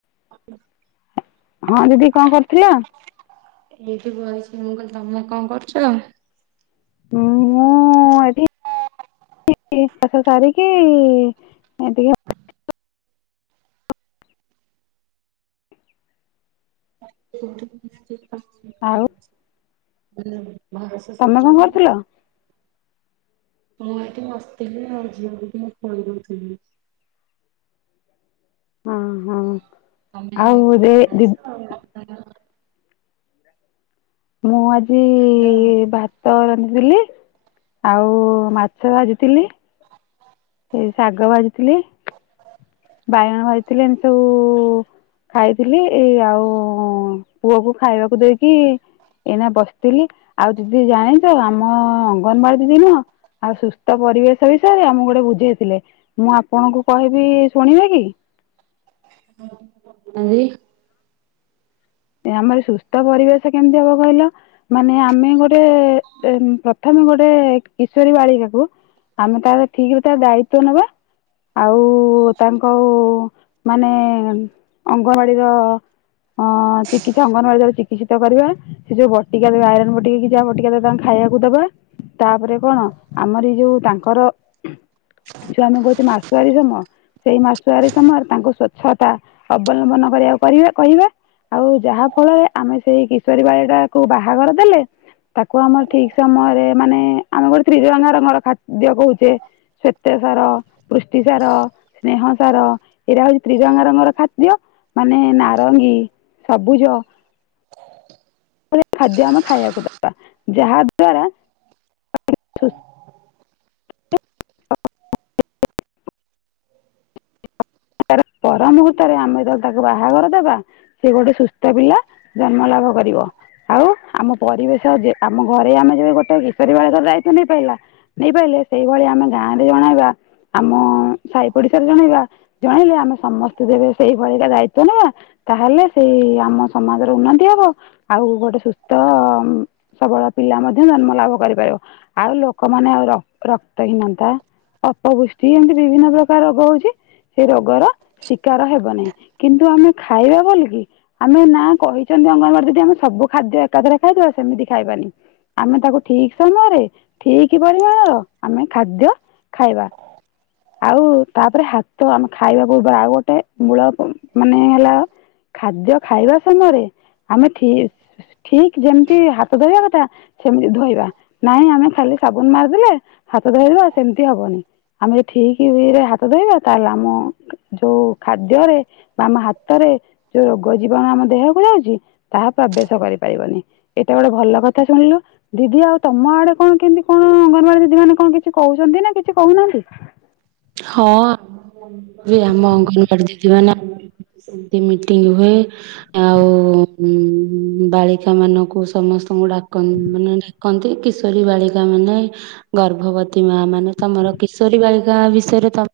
[unintelligible] ହଁ ଦିଦି କଣ କରୁଥିଲ? ଏଇଠି ବଇଛି ମୁଁ କହିଲ ତମେ କଣ କରୁଛ? ହଁଁ ମୁଁ ଏଠି [unintelligible] ସାରିକି ଏତି [inaudible] ଆଉ ତମେ କଣ କରୁଥିଲ? [unintelligible] ମୁଁ ଏଠି ବସିଥିଲି ଆଉ ଝିଅ ହରିକା ସୋଇପଡିଛନ୍ତି। ହଁ ହଁ। ତମେ ଆଉ ଦେ କଣ ଦି ଖାଇଛ? [unintelligible] ମୁଁ ଆଜି ଭାତ [unintelligible] ଆଉ ମାଛ ଭାଜିଥିଲି ଏଇ ଶାଗ ଭାଜିଥିଲି ବାଇଗଣ ଭାଜିଥିଲି ଏମତି ସବୁ ଖାଇଥିଲି ଏଇ ଆଉ ପୁଅକୁ ଖାଇବାକୁ ଦେଇକି ଏଇନା ବସିଥିଲି ଆଉ ଦିଦି ଜାଣିଛ ଆମ ଅଙ୍ଗନବାଡି ଦିଦି ନୁହଁ ଆଉ ସୁସ୍ଥ ପରିବେଶ ବିଷୟରେ ଆମକୁ ଗୋଟେ ବୁ ବୁଝେଇଥିଲେ ମୁଁ ଆପଣଙ୍କୁ କହିବି ଶୁଣିବେ କି? ଆଜି ଆମର ସୁସ୍ଥ ପରିବେଶ କେମିତି ହବ କହିଲ ମାନେ ଆମେ ଗୋଟେ ପ୍ରଥମ ଗୋଟେ କିଶୋରୀ ବାଳିକା କୁ ଆମେ ତାର ଠିକ ଦାୟିତ୍ଵ ନେବା ଆଉ ତାଙ୍କ ମାନେ ଅଙ୍ଗବାଡିର ହଁ! ଚିକିସିତ ଅଙ୍ଗନବାଡି ଦାର ଚିକିତ୍ତ କରିବା ସେ ଯୋଉ ବଟିକା ଦେବା। ଆଇରନ ବଟିକ କି ଯାହା ବଟିକା ଦେବା, ତାେ ଖାଇବାକୁ ଦବା ତାପରେ କଣ ଆମର ଏଇ ଯୋଉ ତାଙ୍କର ଯୋଉ ଆମେ କହୁଛେ ମାସୁଆରୀ ସମୟ ସେଇ ମାସୁଆରୀ ସମୟରେ ତାଙ୍କୁ ସ୍ଵଚ୍ଛତା ଅବଲମ୍ବନ ଉ କରିବା କହିବା ଆଉ ଯାହା ଫଳରେ ଆମେ ସେଇ କିଶୋରୀ ବାଡ଼ି ଟାକୁ ବାହାଘର ଦେଲେ ତାକୁ ଆମର ଠିକ ସମୟରେ ମାନେ ଆମେ ଗୋଟେ ତ୍ରିଜଣଙ୍ଗା ରଙ୍ଗର ଖାଦ କହୁଛେ ଶ୍ଵେତ ସାର ପୃଷ୍ଟି ସାର ସ୍ନେହ ସାର ଏଇଟା ହଉଛି, ତ୍ରିରଙ୍ଗା ରଙ୍ଗର ଖାଦ୍ୟ ମାନେ ନାରଙ୍ଗୀ ସବୁଜ ଖାଦ୍ୟ ଆମେ ଖାଇବାକୁ ଦେବା ଯାହା ଦ୍ଵାରା [unintelligible] ତାର ପର ମୁହୂର୍ତ୍ତରେ ଆମେ ତ ତାକୁ ବାହାଘର ଦେବା, ସେ ଗୋଟେ ସୁସ୍ଥ ପିଲା ଜନ୍ମ ଲାଗ କରିବ। ଆଉ ଆମ ପରିବେଶ ଆମ ଘରେ ଆମେ ଯ ଗୋଟେ କିଶୋରୀ ବାଳ ଘରାଇ ତ ନେଇ ପାରି ନେଇପାରିଲେ ସେଇଭଳି ଆମେ ଗାଁରେ, ଜଣେଇବା ଆମ ସାହି ପଡିଶାରେ ଜଣେଇବା। ଜଣେଇଲେ ଆମେ ସମସ୍ତେ ଯେବେ ସେଇଭଳିଟା ଦାୟିତ୍ଵ ନେବା, ତାହେଲେ ସେଇ ଆମ ସମାଜର ଉନ୍ନତି ହବ। ଆଉ ଗୋଟେ ସୁସ୍ଥ ସବଳ ପିଲା ମଧ୍ୟ ଜନ୍ମ ଲାଭ କରିପାରିବ, ଆଉ ଲ ଲୋକମାନେ ଆଉ ରକ୍ତ ହୀନତା ଅପବୃଷ୍ଟି ଏମିତି ବିଭିନ୍ନ ପ୍ରକାର ରୋଗ ହଉଛି। ସେ ରୋଗର ଶିକାର ହେବନି କାରଣ କିନ୍ତୁ ଆମେ ଖାଇବା ବୋଲିକି ଆମେ ନା କହିଛନ୍ତି। ମଙ୍ଗଳବାର ଦିନ ସବୁ ଖାଦ୍ୟ ଏକାଧରେ ଖାଇଦବା ସେମିତି ଖାଇବାନି। ଆମେ ତାକୁ ଠିକ ସମୟରେ ଠିକ ପରିମାଣର ଆମ ଖାଦ୍ୟ ଖାଇବା ଆଉ ତାପରେ ହାତ ତ ଆମେ ଖାଇବାକୁ ବା ଆଉ ଗୋଟେ ମୂଳ ମାନେ ହେଲା। ଖାଦ୍ୟ ଖାଇବା ସମୟରେ ଆମେ ଠିକ୍ ଯେମିତି ହାତ ଧୋଇବା କଥା ସେମିତି ଧୋଇବା ନାଇଁ ଆମେ ଖାଲି ସାବୁନ ମାରିଦେଲେ ହାତ ଧୋଇଦବା ସେମିତି ହବନି, ଆମେ ଠିକ ରେ ହାତ ଧୋଇବା ତାହେଲେ ଆମ ଯୋଉ ଖାଦ୍ୟରେ ବା ଆମ ହାତରେ ଯୋଉ ରୋଗ ଜୀବାଣୁ ଆମ ଦେହକୁ ତାହା ପ୍ରବେଶ କରିପାରିବନି ଏଟା ଗୋଟେ ଭଲ କଥା ଶୁଣିଲୁ ଦିଦି ଆଉ ତମ ଆଡେ କଣ କେମିତି କଣ ଅଙ୍ଗନବାଡି ଦିଦି ମାନେ କଣ କିଛି କହୁଛନ୍ତି, ନା କିଛି କହୁନାହାନ୍ତି? ହଁ ଏ ଆମ ଅଙ୍ଗନବାଡି ଦିଦି ମାନେ ସେମତି ମିଟିଂ ହୁଏ ଆଉ ବାଳିକା ମାନଙ୍କୁ ସମ ସ୍ତଙ୍କୁ ମାନେ ଡାନ୍ତି କିଶୋରୀ ବାଳିକା ମାନେ ଗର୍ଭବତୀ ମା ମାନେ ତ ଆମର କିଶୋରୀ ବାଳିକା ବିଷୟରେ ତ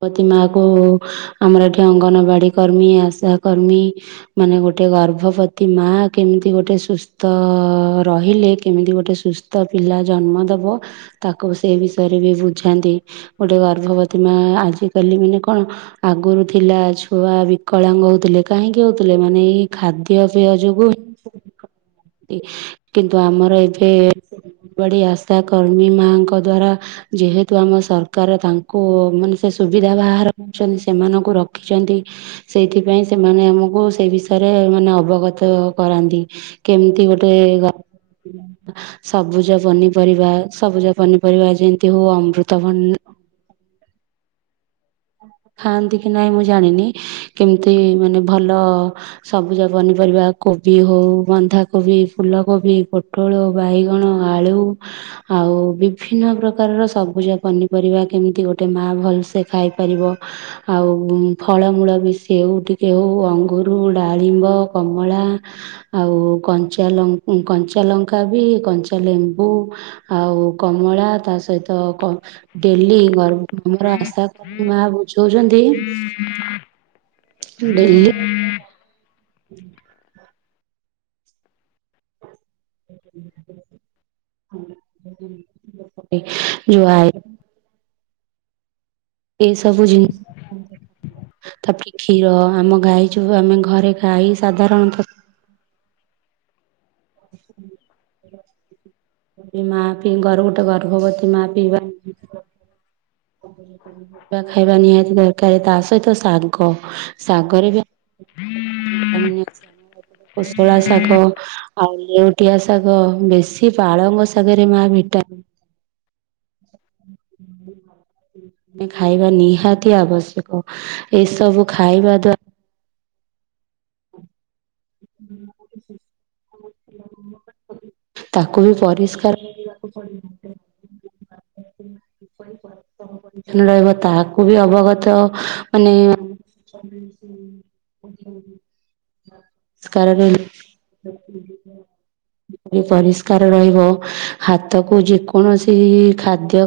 ପପତି ମା କୁ ଆମର ଏଠି ଅଙ୍ଗନବାଡି କର୍ମୀ ଆଶା କର୍ମୀ ମାନେ ଗୋଟେ ଗର୍ଭବତୀ ମା କେମିତି ଗୋଟେ ସୁସ୍ଥ ରହିଲେ, କେମିତି ଗୋଟେ ସୁସ୍ଥ ପିଲା ପିଲା ଜନ୍ମ ଦବ ତାକୁ ସେ ବିଷୟ ପରେ ବି ବୁଝାନ୍ତି, ଗୋଟେ ଗର୍ଭବତୀ ମା ଆଜିକାଲି ମାନେ କଣ ଆଗରୁ ଥିଲା ଛୁଆ ବିକଳାଙ୍ଗ ହଉଥିଲେ କାହିଁକି ହଉଥିଲେ, ମାନେ ଏଇ ଖାଦ୍ୟ ପେୟ ଯୋଗୁ କିନ୍ତୁ ଆମର ଏବେ ବଡି ଆଶା କର୍ମୀ ମାଙ୍କ ଦ୍ଵାରା ଯେହେତୁ ଆମ ସରକାର ତାଙ୍କୁ ମାନେ ସେ ସୁବିଧା ବାହାକରିଛନ୍ତି। ସେମାନଙ୍କୁ ରଖିଛନ୍ତି। ସେଇଥିପାଇ ସେମାନେ ଆମକୁ ସେ ବିଷୟରେ ମାନେ ଅବଗତ କରାନ୍ତି, କେମତି କେମିତି ଗୋଟେ ସବୁଜ ପନିପରିବା ସବୁଜ ପନିପରିବା ଯେତି ଦେହ ଅମୃତଭନ ଖାଆନ୍ତି କି ନାଇଁ ମୁଁ ଜାଣିନି, କେମିତି ମାନେ ଭଲ ସବୁଜ ପନି ପରିବା କୋବି ହଉ, ବନ୍ଧାକୋବି, ଫୁଲକୋବି, ପୋଟଳ, ବାଇଗଣ, ଆଳୁ ଆଉ ବିଭିନ୍ନ ପ୍ରକାରର ସବୁଜ ପନିପରିବା, କେମିତି ଗୋଟେ ମା ଭଲସେ ଖାଇପାରିବ ଆଉ ଫଳମୂଳ ବି ସେଉ ଟିକେ ହେଉ, ଅଙ୍ଗରୁ, ଡାଳିମ୍ବ କମଳା ଆଉ କଞ୍ଚାଲ କଞ୍ଚା ଲଙ୍କା ବି କଞ୍ଚା ଲେମ୍ବୁ [unintelligible] ଆଉ କମଳା ତା ସହିତ କ ଡେଲି ଗ ଆମର ଆଶା କରମୀ ମା ବୁଝଉଛନ୍ତି ଡେଲି [unintelligible] ଯୁ ଆଇ ଏସବୁ ଜିନି ତାପରେ କ୍ଷୀର ଆମ ଗାଈ ଯୋଉ ଆମେ ଘରେ ଗାଈ ସାଧାରଣତଃ ମା ପିଇ ଘରୁ ଗୋଟେ ଗର୍ଭବତୀ ମା ପିଇବା। ପନିପରିବା ଖାଇବା ନିହାତି ଦରକାର ତା ସହିତ ଶାଗ ଶାଗରେ ବି ଆମ କୋଶଳା ଶାଗ ଆଉ ଲେଉଟିଆ ଶାଗ ବେଶି ପାଳଙ୍ଗଶାଗରେ ମା ଭିଟାମିନ ପନିପରିବା ଖାଇବା ନିହାତି ଆବଶ୍ୟକ ଏସବୁ ଖାଇବା ଦ୍ଵାରା [inaudible] ତାକୁ ବି ପରିଷ୍କାର କରିବାକୁ ପଡିବ ଯେ ପରିଛନ୍ନ ରହିବ ତାହାକୁ ବି ଅବଗତ ମାନେ ପରିଷ୍କାର କରି ରି ପରିଷ୍କାର ରହିବ ହାତକୁ ଯେକୌଣସି ଖାଦ୍ୟ